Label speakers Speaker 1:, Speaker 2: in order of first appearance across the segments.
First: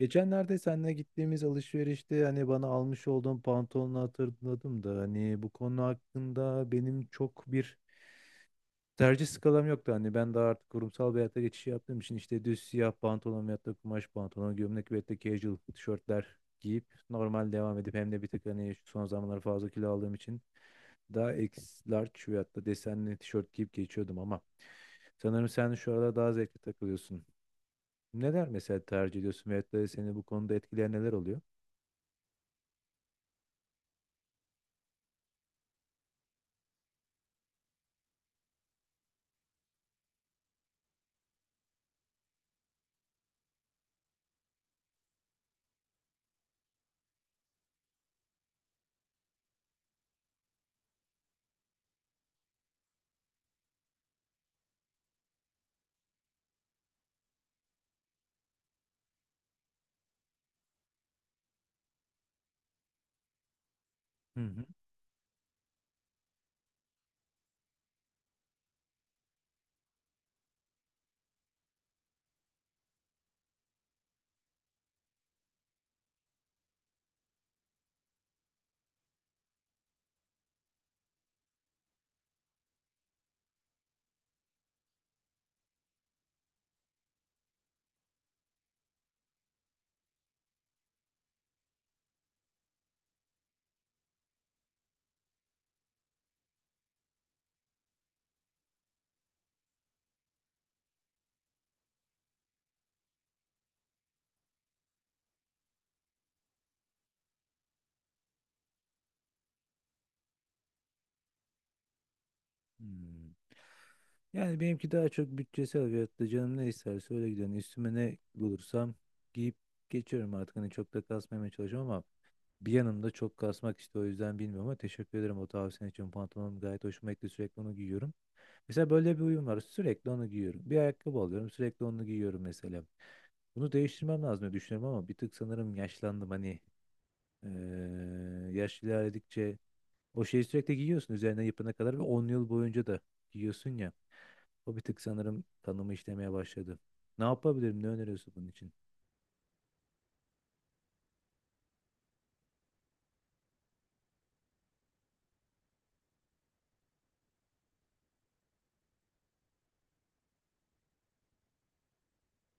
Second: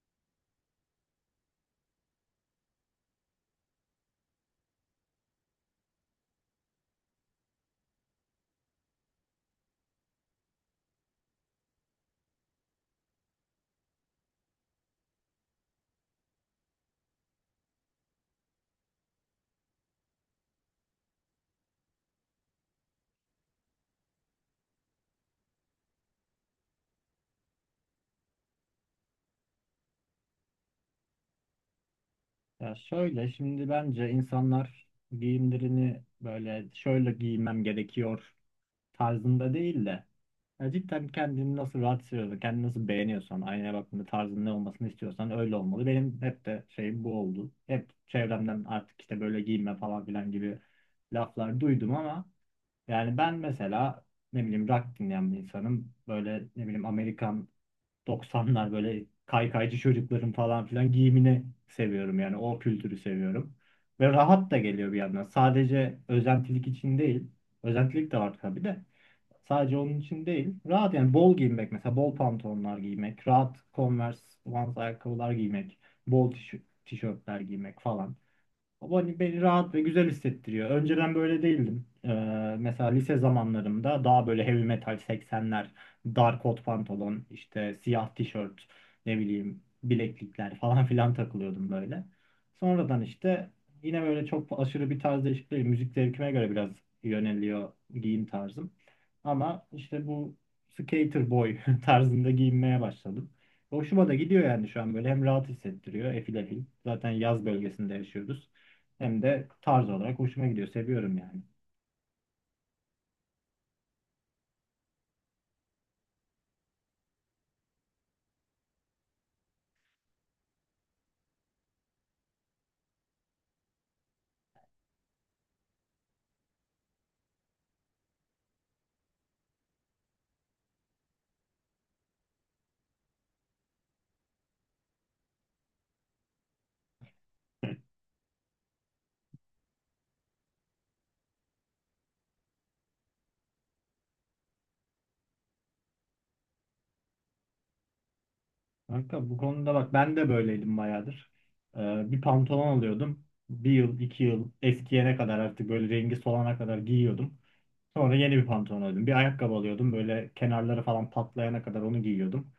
Speaker 1: Geçenlerde seninle gittiğimiz alışverişte hani bana almış olduğun pantolonu hatırladım da hani bu konu hakkında benim çok bir tercih skalam yoktu. Hani ben daha artık kurumsal bir hayata geçiş yaptığım için işte düz siyah pantolon veyahut da kumaş pantolon, gömlek veyahut da casual tişörtler giyip normal devam edip hem de bir tık hani şu son zamanlar fazla kilo aldığım için daha X large veyahut da desenli tişört giyip geçiyordum ama sanırım sen şu arada daha zevkli takılıyorsun. Neler mesela tercih ediyorsun veyahut da seni bu konuda etkileyen neler oluyor?
Speaker 2: Ya şöyle şimdi bence insanlar giyimlerini böyle şöyle giymem gerekiyor tarzında değil de ya cidden kendini nasıl rahat hissediyorsan, kendini nasıl beğeniyorsan, aynaya baktığında tarzın ne olmasını istiyorsan öyle olmalı. Benim hep de şeyim bu oldu. Hep çevremden artık işte böyle giyinme falan filan gibi laflar duydum ama yani ben mesela ne bileyim rock dinleyen bir insanım. Böyle ne bileyim Amerikan 90'lar böyle kaykaycı çocukların falan filan giyimini seviyorum yani o kültürü seviyorum. Ve
Speaker 1: Hı
Speaker 2: rahat da
Speaker 1: hı.
Speaker 2: geliyor bir yandan. Sadece özentilik için değil. Özentilik de var tabii de. Sadece onun için değil. Rahat yani bol giyinmek mesela bol pantolonlar giymek, rahat Converse, Vans ayakkabılar giymek, bol tişörtler giymek falan. O beni rahat ve güzel hissettiriyor. Önceden böyle değildim. Mesela lise zamanlarımda daha böyle heavy metal 80'ler, dar kot pantolon, işte siyah tişört, ne bileyim bileklikler falan filan takılıyordum böyle. Sonradan işte yine böyle çok aşırı bir tarz değişikliği, değil. Müzik zevkime göre biraz yöneliyor giyim tarzım. Ama işte bu skater boy tarzında giyinmeye başladım. Hoşuma da gidiyor yani şu an böyle hem rahat hissettiriyor efil efil. Zaten yaz bölgesinde yaşıyoruz. Hem de tarz olarak hoşuma gidiyor. Seviyorum yani.
Speaker 1: Hmm. Yani benimki daha çok bütçesel veyahut da canım ne isterse öyle gidiyorum. Üstüme ne bulursam giyip geçiyorum artık. Hani çok da kasmamaya çalışıyorum ama bir yanımda çok kasmak işte o yüzden bilmiyorum ama teşekkür ederim o tavsiyen için. Pantolonum gayet hoşuma gitti, sürekli onu giyiyorum. Mesela böyle bir uyum var, sürekli onu giyiyorum. Bir ayakkabı alıyorum, sürekli onu giyiyorum mesela. Bunu değiştirmem lazım diye düşünüyorum ama bir tık sanırım yaşlandım. Hani eee yaş ilerledikçe o şeyi sürekli giyiyorsun, üzerine yapana kadar ve 10 yıl boyunca da giyiyorsun ya. O bir tık sanırım kanımı işlemeye başladı. Ne yapabilirim? Ne öneriyorsun bunun için?
Speaker 2: Kanka bu konuda bak ben de böyleydim bayağıdır. Bir pantolon alıyordum. Bir yıl, iki yıl eskiyene kadar artık böyle rengi solana kadar giyiyordum. Sonra yeni bir pantolon alıyordum. Bir ayakkabı alıyordum. Böyle kenarları falan patlayana kadar onu giyiyordum.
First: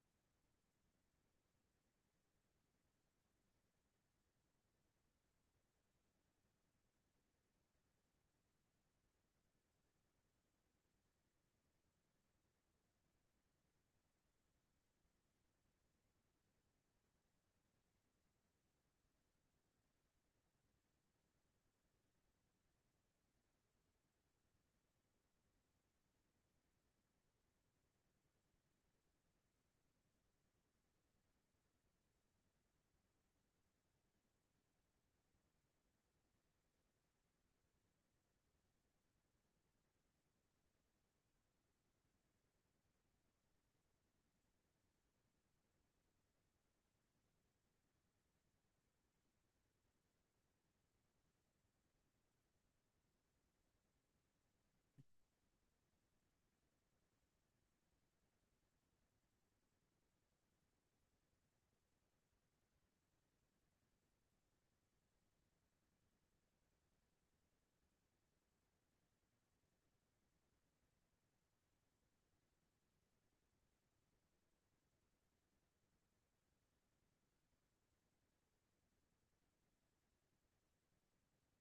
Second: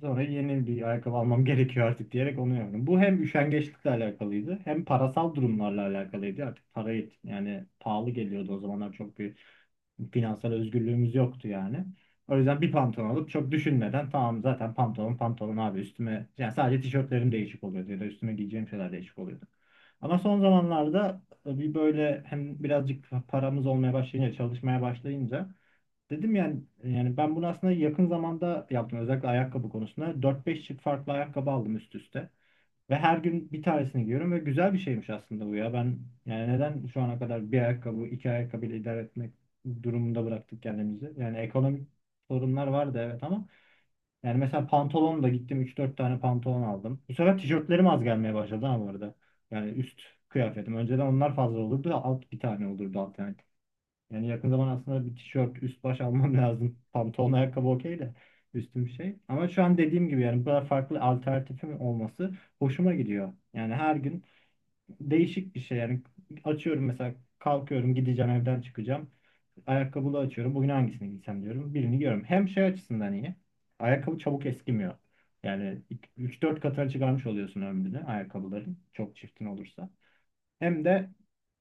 Speaker 2: Sonra yeni bir ayakkabı almam gerekiyor artık diyerek onu yaptım. Bu hem üşengeçlikle alakalıydı hem parasal durumlarla alakalıydı. Artık yani pahalı geliyordu o zamanlar çok bir finansal özgürlüğümüz yoktu yani. O yüzden bir pantolon alıp çok düşünmeden tamam zaten pantolon pantolon abi üstüme yani sadece tişörtlerim değişik oluyordu ya da üstüme giyeceğim şeyler değişik oluyordu. Ama son zamanlarda bir böyle hem birazcık paramız olmaya başlayınca çalışmaya başlayınca dedim yani ben bunu aslında yakın zamanda yaptım özellikle ayakkabı konusunda 4-5 çift farklı ayakkabı aldım üst üste. Ve her gün bir tanesini giyiyorum ve güzel bir şeymiş aslında bu ya. Ben yani neden şu ana kadar bir ayakkabı, iki ayakkabıyla idare etmek durumunda bıraktık kendimizi? Yani ekonomik sorunlar vardı evet ama yani mesela pantolon da gittim üç dört tane pantolon aldım. Bu sefer tişörtlerim az gelmeye başladı ama bu arada. Yani üst kıyafetim. Önceden onlar fazla olurdu. Alt bir tane olurdu alternatif. Yani yakın zaman aslında bir tişört, üst baş almam lazım. Pantolon, ayakkabı okey de üstüm şey. Ama şu an dediğim gibi yani bu kadar farklı alternatifim olması hoşuma gidiyor. Yani her gün değişik bir şey. Yani açıyorum mesela kalkıyorum gideceğim evden çıkacağım. Ayakkabılı açıyorum. Bugün hangisini giysem diyorum. Birini giyiyorum. Hem şey açısından iyi. Ayakkabı çabuk eskimiyor. Yani üç dört katına çıkarmış oluyorsun ömrünü ayakkabıların. Çok çiftin olursa. Hem de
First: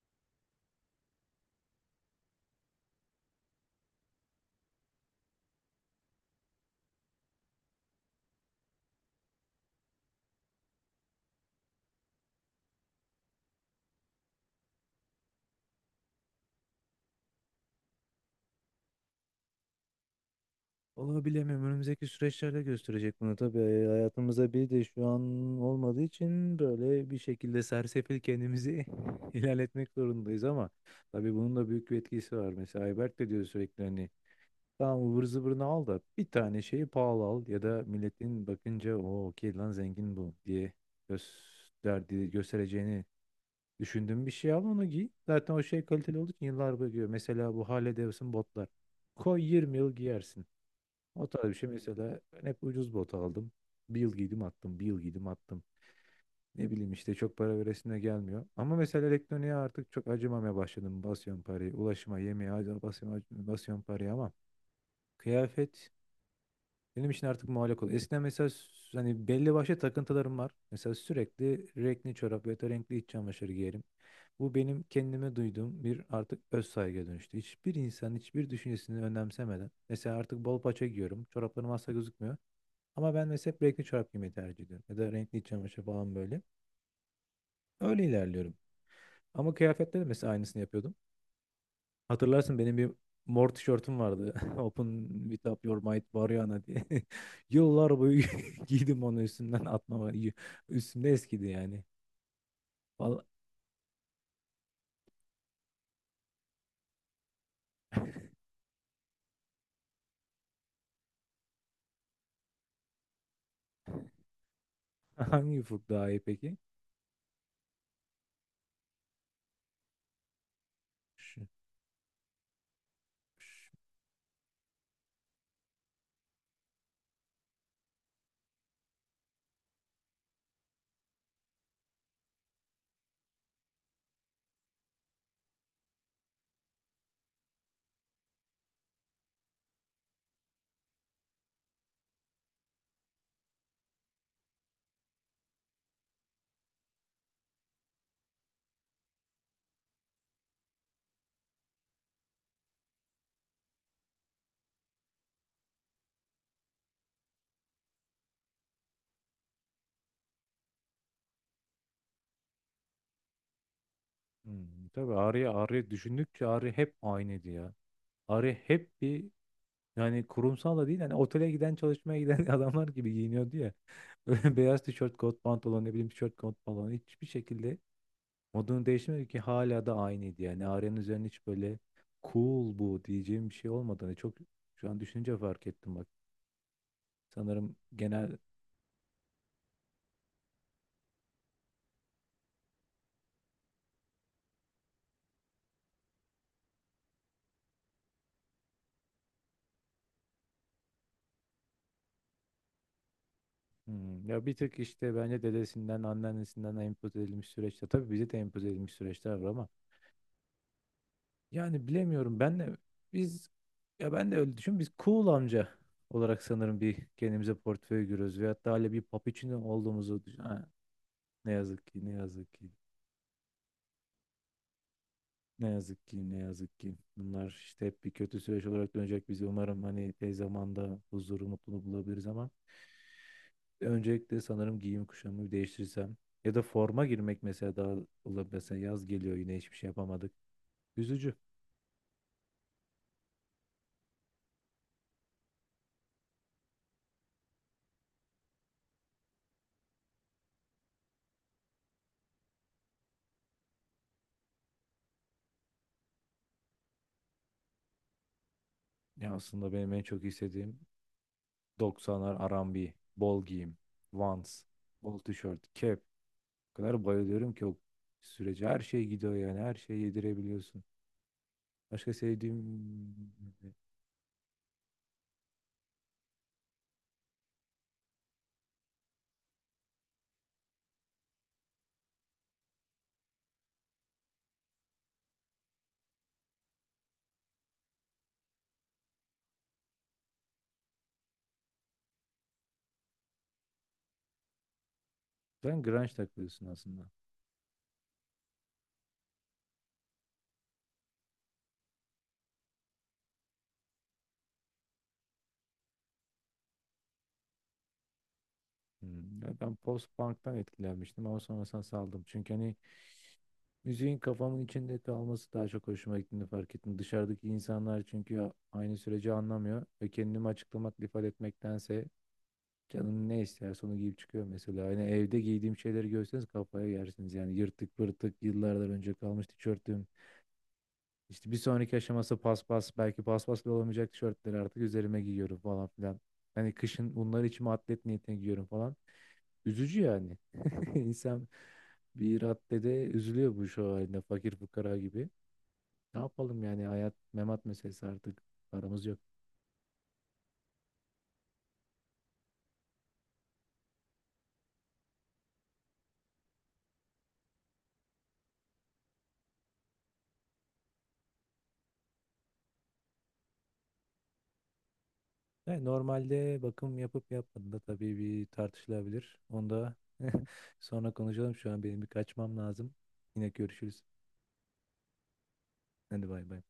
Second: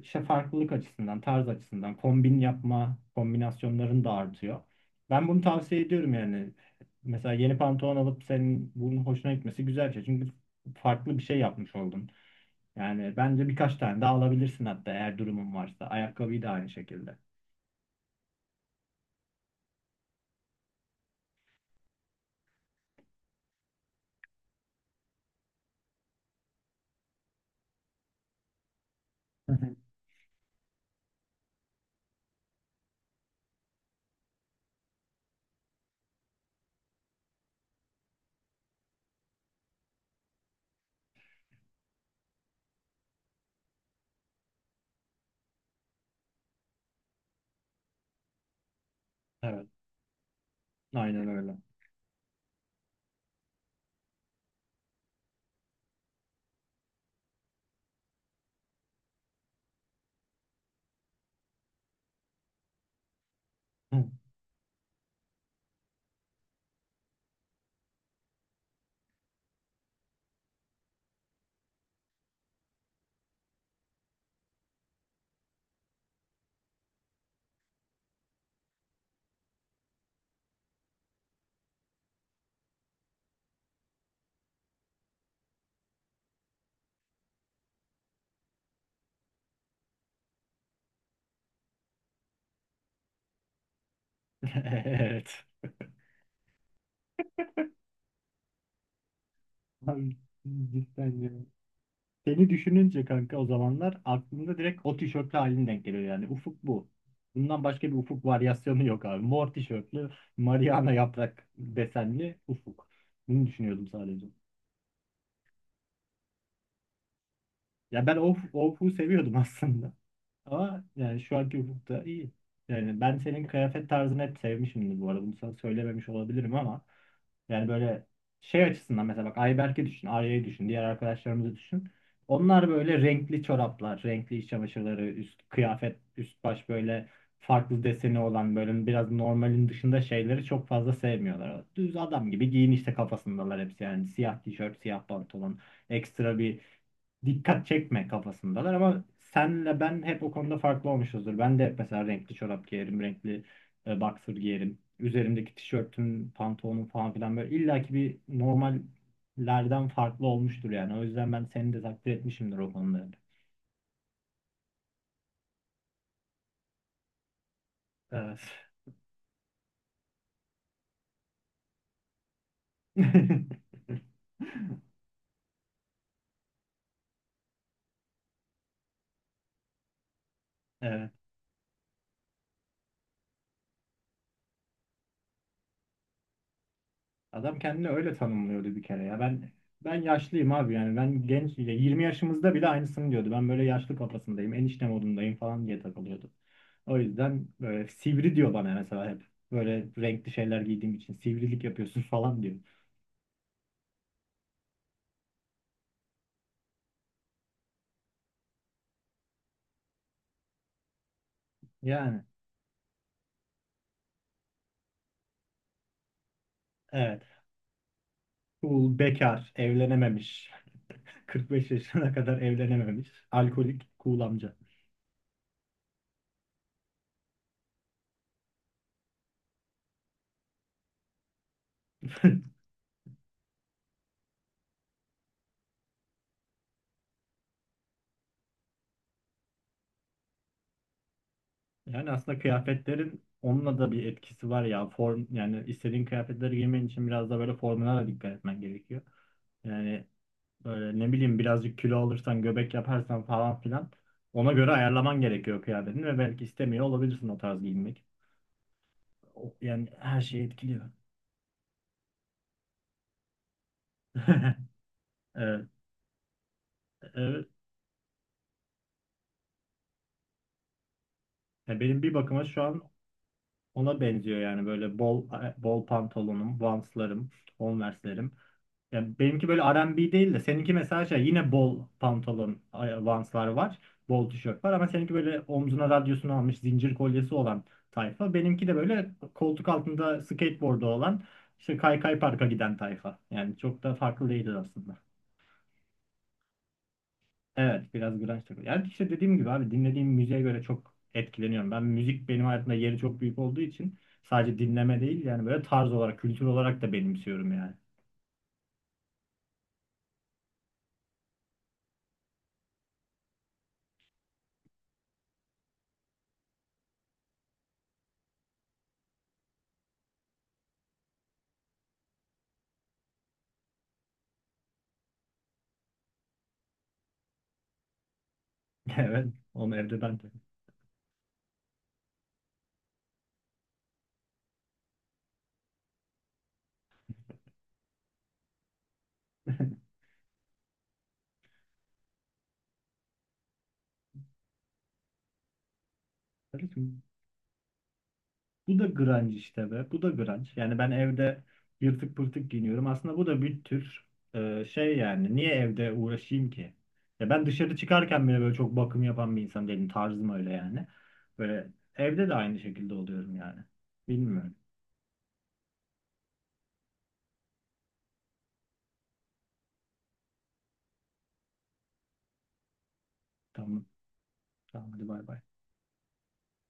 Speaker 2: işte farklılık açısından, tarz açısından kombin yapma kombinasyonların da artıyor. Ben bunu tavsiye ediyorum yani. Mesela yeni pantolon alıp senin bunun hoşuna gitmesi güzel bir şey. Çünkü farklı bir şey yapmış oldun. Yani bence birkaç tane daha alabilirsin hatta eğer durumun varsa. Ayakkabıyı da aynı şekilde.
Speaker 1: Vallahi bilemiyorum. Önümüzdeki süreçlerde gösterecek bunu tabii. E, hayatımıza bir de şu an olmadığı için böyle bir şekilde sersefil kendimizi
Speaker 2: Hı hı.
Speaker 1: ilerletmek zorundayız ama tabii bunun da büyük bir etkisi var. Mesela Ayberk de diyor sürekli, hani tamam ıvır zıvırını al da bir tane şeyi pahalı al, ya da milletin bakınca "O okey lan, zengin bu" diye gösterdi, göstereceğini düşündüğün bir şey al, onu giy. Zaten o şey kaliteli olduğu için yıllar boyu giyiyor. Mesela bu Harley Davidson botlar. Koy,
Speaker 2: Evet,
Speaker 1: 20 yıl giyersin. O
Speaker 2: aynen
Speaker 1: tarz bir
Speaker 2: öyle.
Speaker 1: şey. Mesela ben hep ucuz bot aldım. Bir yıl giydim attım, bir yıl giydim attım. Ne bileyim işte çok para veresine gelmiyor. Ama mesela elektroniğe artık çok acımamaya başladım. Basıyorum parayı, ulaşıma, yemeğe basıyorum, basıyorum parayı ama kıyafet benim için artık muallak oldu. Eskiden mesela hani belli başlı takıntılarım var. Mesela sürekli renkli çorap ya da renkli iç çamaşırı giyerim. Bu benim kendime duyduğum bir artık öz saygıya dönüştü. Hiçbir insan hiçbir düşüncesini önemsemeden. Mesela artık bol paça giyiyorum. Çoraplarım asla gözükmüyor. Ama ben mesela hep renkli çorap giymeyi tercih ediyorum. Ya da renkli iç çamaşır falan böyle. Öyle ilerliyorum. Ama kıyafetlerde mesela aynısını yapıyordum. Hatırlarsın, benim bir mor tişörtüm vardı. Open
Speaker 2: Evet.
Speaker 1: with up your might Mariana diye. Yıllar boyu giydim, onu üstümden atmama.
Speaker 2: Abi,
Speaker 1: Üstümde
Speaker 2: cidden ya.
Speaker 1: eskidi yani.
Speaker 2: Seni düşününce
Speaker 1: Vallahi,
Speaker 2: kanka o zamanlar aklımda direkt o tişörtlü halin denk geliyor yani. Ufuk bu. Bundan başka bir ufuk varyasyonu yok abi. Mor tişörtlü, Mariana yaprak desenli ufuk. Bunu düşünüyordum sadece.
Speaker 1: hangi ufuk daha iyi peki?
Speaker 2: Ya ben o ufuğu seviyordum aslında. Ama yani şu
Speaker 1: Şu, şu-
Speaker 2: anki hukukta iyi. Yani ben senin kıyafet tarzını hep sevmişimdir bu arada. Bunu sana söylememiş olabilirim ama yani böyle şey açısından mesela bak Ayberk'i düşün, Arya'yı düşün, diğer arkadaşlarımızı düşün. Onlar böyle renkli çoraplar, renkli iç çamaşırları, üst kıyafet, üst baş böyle farklı deseni olan böyle biraz normalin dışında şeyleri çok fazla sevmiyorlar. Düz adam gibi giyin işte kafasındalar hepsi yani siyah tişört, siyah pantolon, ekstra bir dikkat çekme kafasındalar ama senle ben hep o konuda farklı olmuşuzdur. Ben de hep mesela renkli çorap giyerim, renkli boxer giyerim. Üzerimdeki tişörtüm, pantolonum falan filan böyle illaki bir normallerden farklı olmuştur yani. O yüzden ben seni de takdir etmişimdir o konuda.
Speaker 1: hmm, tabii Arya, Arya düşündükçe Arya hep aynıydı ya.
Speaker 2: Evet.
Speaker 1: Arya hep bir, yani kurumsal da değil. Hani otele giden, çalışmaya giden adamlar gibi giyiniyordu ya. Böyle beyaz tişört, kot pantolon, ne bileyim tişört, kot pantolon, hiçbir şekilde modunu değiştirmedi ki, hala da aynıydı. Yani Arya'nın
Speaker 2: Evet.
Speaker 1: üzerine hiç böyle "cool bu" diyeceğim bir şey olmadığını çok şu an düşününce fark ettim bak.
Speaker 2: Adam
Speaker 1: Sanırım
Speaker 2: kendini öyle
Speaker 1: genel.
Speaker 2: tanımlıyordu bir kere ya. Ben yaşlıyım abi yani ben genç ya 20 yaşımızda bile aynısını diyordu. Ben böyle yaşlı kafasındayım, enişte modundayım falan diye takılıyordu. O yüzden böyle sivri diyor bana mesela hep. Böyle renkli şeyler giydiğim için sivrilik yapıyorsun falan diyor.
Speaker 1: Hmm, ya bir tık işte bence dedesinden, anneannesinden empoze edilmiş süreçte tabii bize de empoze edilmiş süreçler var ama yani
Speaker 2: Yani
Speaker 1: bilemiyorum. Ben de biz, ya ben de öyle düşün, biz cool amca olarak sanırım bir
Speaker 2: evet.
Speaker 1: kendimize portföy görüyoruz veyahut da hala
Speaker 2: Cool,
Speaker 1: bir
Speaker 2: bekar,
Speaker 1: papiçino olduğumuzu düşün.
Speaker 2: evlenememiş.
Speaker 1: Ha,
Speaker 2: kırk
Speaker 1: ne
Speaker 2: beş
Speaker 1: yazık ki, ne
Speaker 2: yaşına kadar
Speaker 1: yazık ki.
Speaker 2: evlenememiş. Alkolik, cool amca.
Speaker 1: Ne yazık ki, ne yazık ki. Bunlar işte hep bir kötü süreç olarak dönecek bizi. Umarım hani tez zamanda huzuru, mutluluğu bulabiliriz ama öncelikle sanırım giyim kuşamı bir değiştirsem ya da forma girmek mesela daha olabilir. Mesela yaz geliyor, yine hiçbir şey yapamadık. Üzücü.
Speaker 2: Yani aslında kıyafetlerin onunla da bir etkisi var ya. Form yani istediğin kıyafetleri giymen için biraz da böyle formuna da dikkat etmen gerekiyor. Yani böyle ne bileyim birazcık kilo alırsan, göbek yaparsan falan filan ona göre ayarlaman gerekiyor kıyafetini ve belki istemiyor olabilirsin o tarz giyinmek.
Speaker 1: Ya aslında
Speaker 2: Yani
Speaker 1: benim en
Speaker 2: her
Speaker 1: çok
Speaker 2: şeyi
Speaker 1: istediğim
Speaker 2: etkiliyor.
Speaker 1: 90'lar, arambi, bol giyim, Vans, bol
Speaker 2: Evet,
Speaker 1: tişört, kep. O kadar
Speaker 2: evet.
Speaker 1: bayılıyorum ki o sürece, her şey gidiyor yani, her şeyi yedirebiliyorsun.
Speaker 2: Ya benim bir
Speaker 1: Başka
Speaker 2: bakıma şu an
Speaker 1: sevdiğim...
Speaker 2: ona benziyor yani böyle bol bol pantolonum, vanslarım, Converse'lerim. Ya benimki böyle R&B değil de seninki mesela şey yine bol pantolon, vanslar var. Bol tişört var ama seninki böyle omzuna radyosunu almış zincir kolyesi olan tayfa. Benimki de böyle koltuk altında skateboard'u olan işte kaykay parka giden tayfa. Yani çok da farklı değiliz aslında.
Speaker 1: Sen grunge takılıyorsun aslında.
Speaker 2: Evet biraz grunge takılıyor. Yani işte dediğim gibi abi dinlediğim müziğe göre çok etkileniyorum. Ben müzik benim hayatımda yeri çok büyük olduğu için sadece dinleme değil yani böyle tarz olarak kültür olarak da benimsiyorum yani.
Speaker 1: Hmm, ya ben post-punk'tan etkilenmiştim ama sonrasında saldım. Çünkü hani müziğin kafamın içinde kalması daha çok hoşuma gittiğini fark ettim. Dışarıdaki insanlar çünkü aynı süreci anlamıyor ve kendimi açıklamak, ifade etmektense canım ne isterse onu giyip çıkıyor mesela. Hani evde giydiğim şeyleri görseniz kafaya yersiniz. Yani yırtık pırtık, yıllardan önce
Speaker 2: Evet
Speaker 1: kalmış
Speaker 2: onu evde
Speaker 1: tişörtüm.
Speaker 2: ben de.
Speaker 1: İşte bir sonraki aşaması paspas, belki paspas bile olamayacak tişörtleri artık üzerime giyiyorum falan filan. Hani kışın bunları içime atlet niyetine giyiyorum falan. Üzücü yani. İnsan bir raddede üzülüyor bu şu halinde, fakir fukara gibi. Ne yapalım, yani hayat memat meselesi artık,
Speaker 2: Bu da
Speaker 1: paramız yok.
Speaker 2: grunge işte be. Bu da grunge. Yani ben evde yırtık pırtık giyiniyorum. Aslında bu da bir tür şey yani. Niye evde uğraşayım ki? Ya ben dışarı çıkarken bile böyle çok bakım yapan bir insan değilim. Tarzım öyle yani. Böyle evde de aynı şekilde oluyorum yani. Bilmiyorum.
Speaker 1: Yani normalde bakım yapıp yapmadığında tabii bir tartışılabilir. Onu da sonra konuşalım. Şu an benim bir kaçmam lazım. Yine
Speaker 2: Tamam.
Speaker 1: görüşürüz.
Speaker 2: Tamam hadi bay bay.
Speaker 1: Hadi bay bay.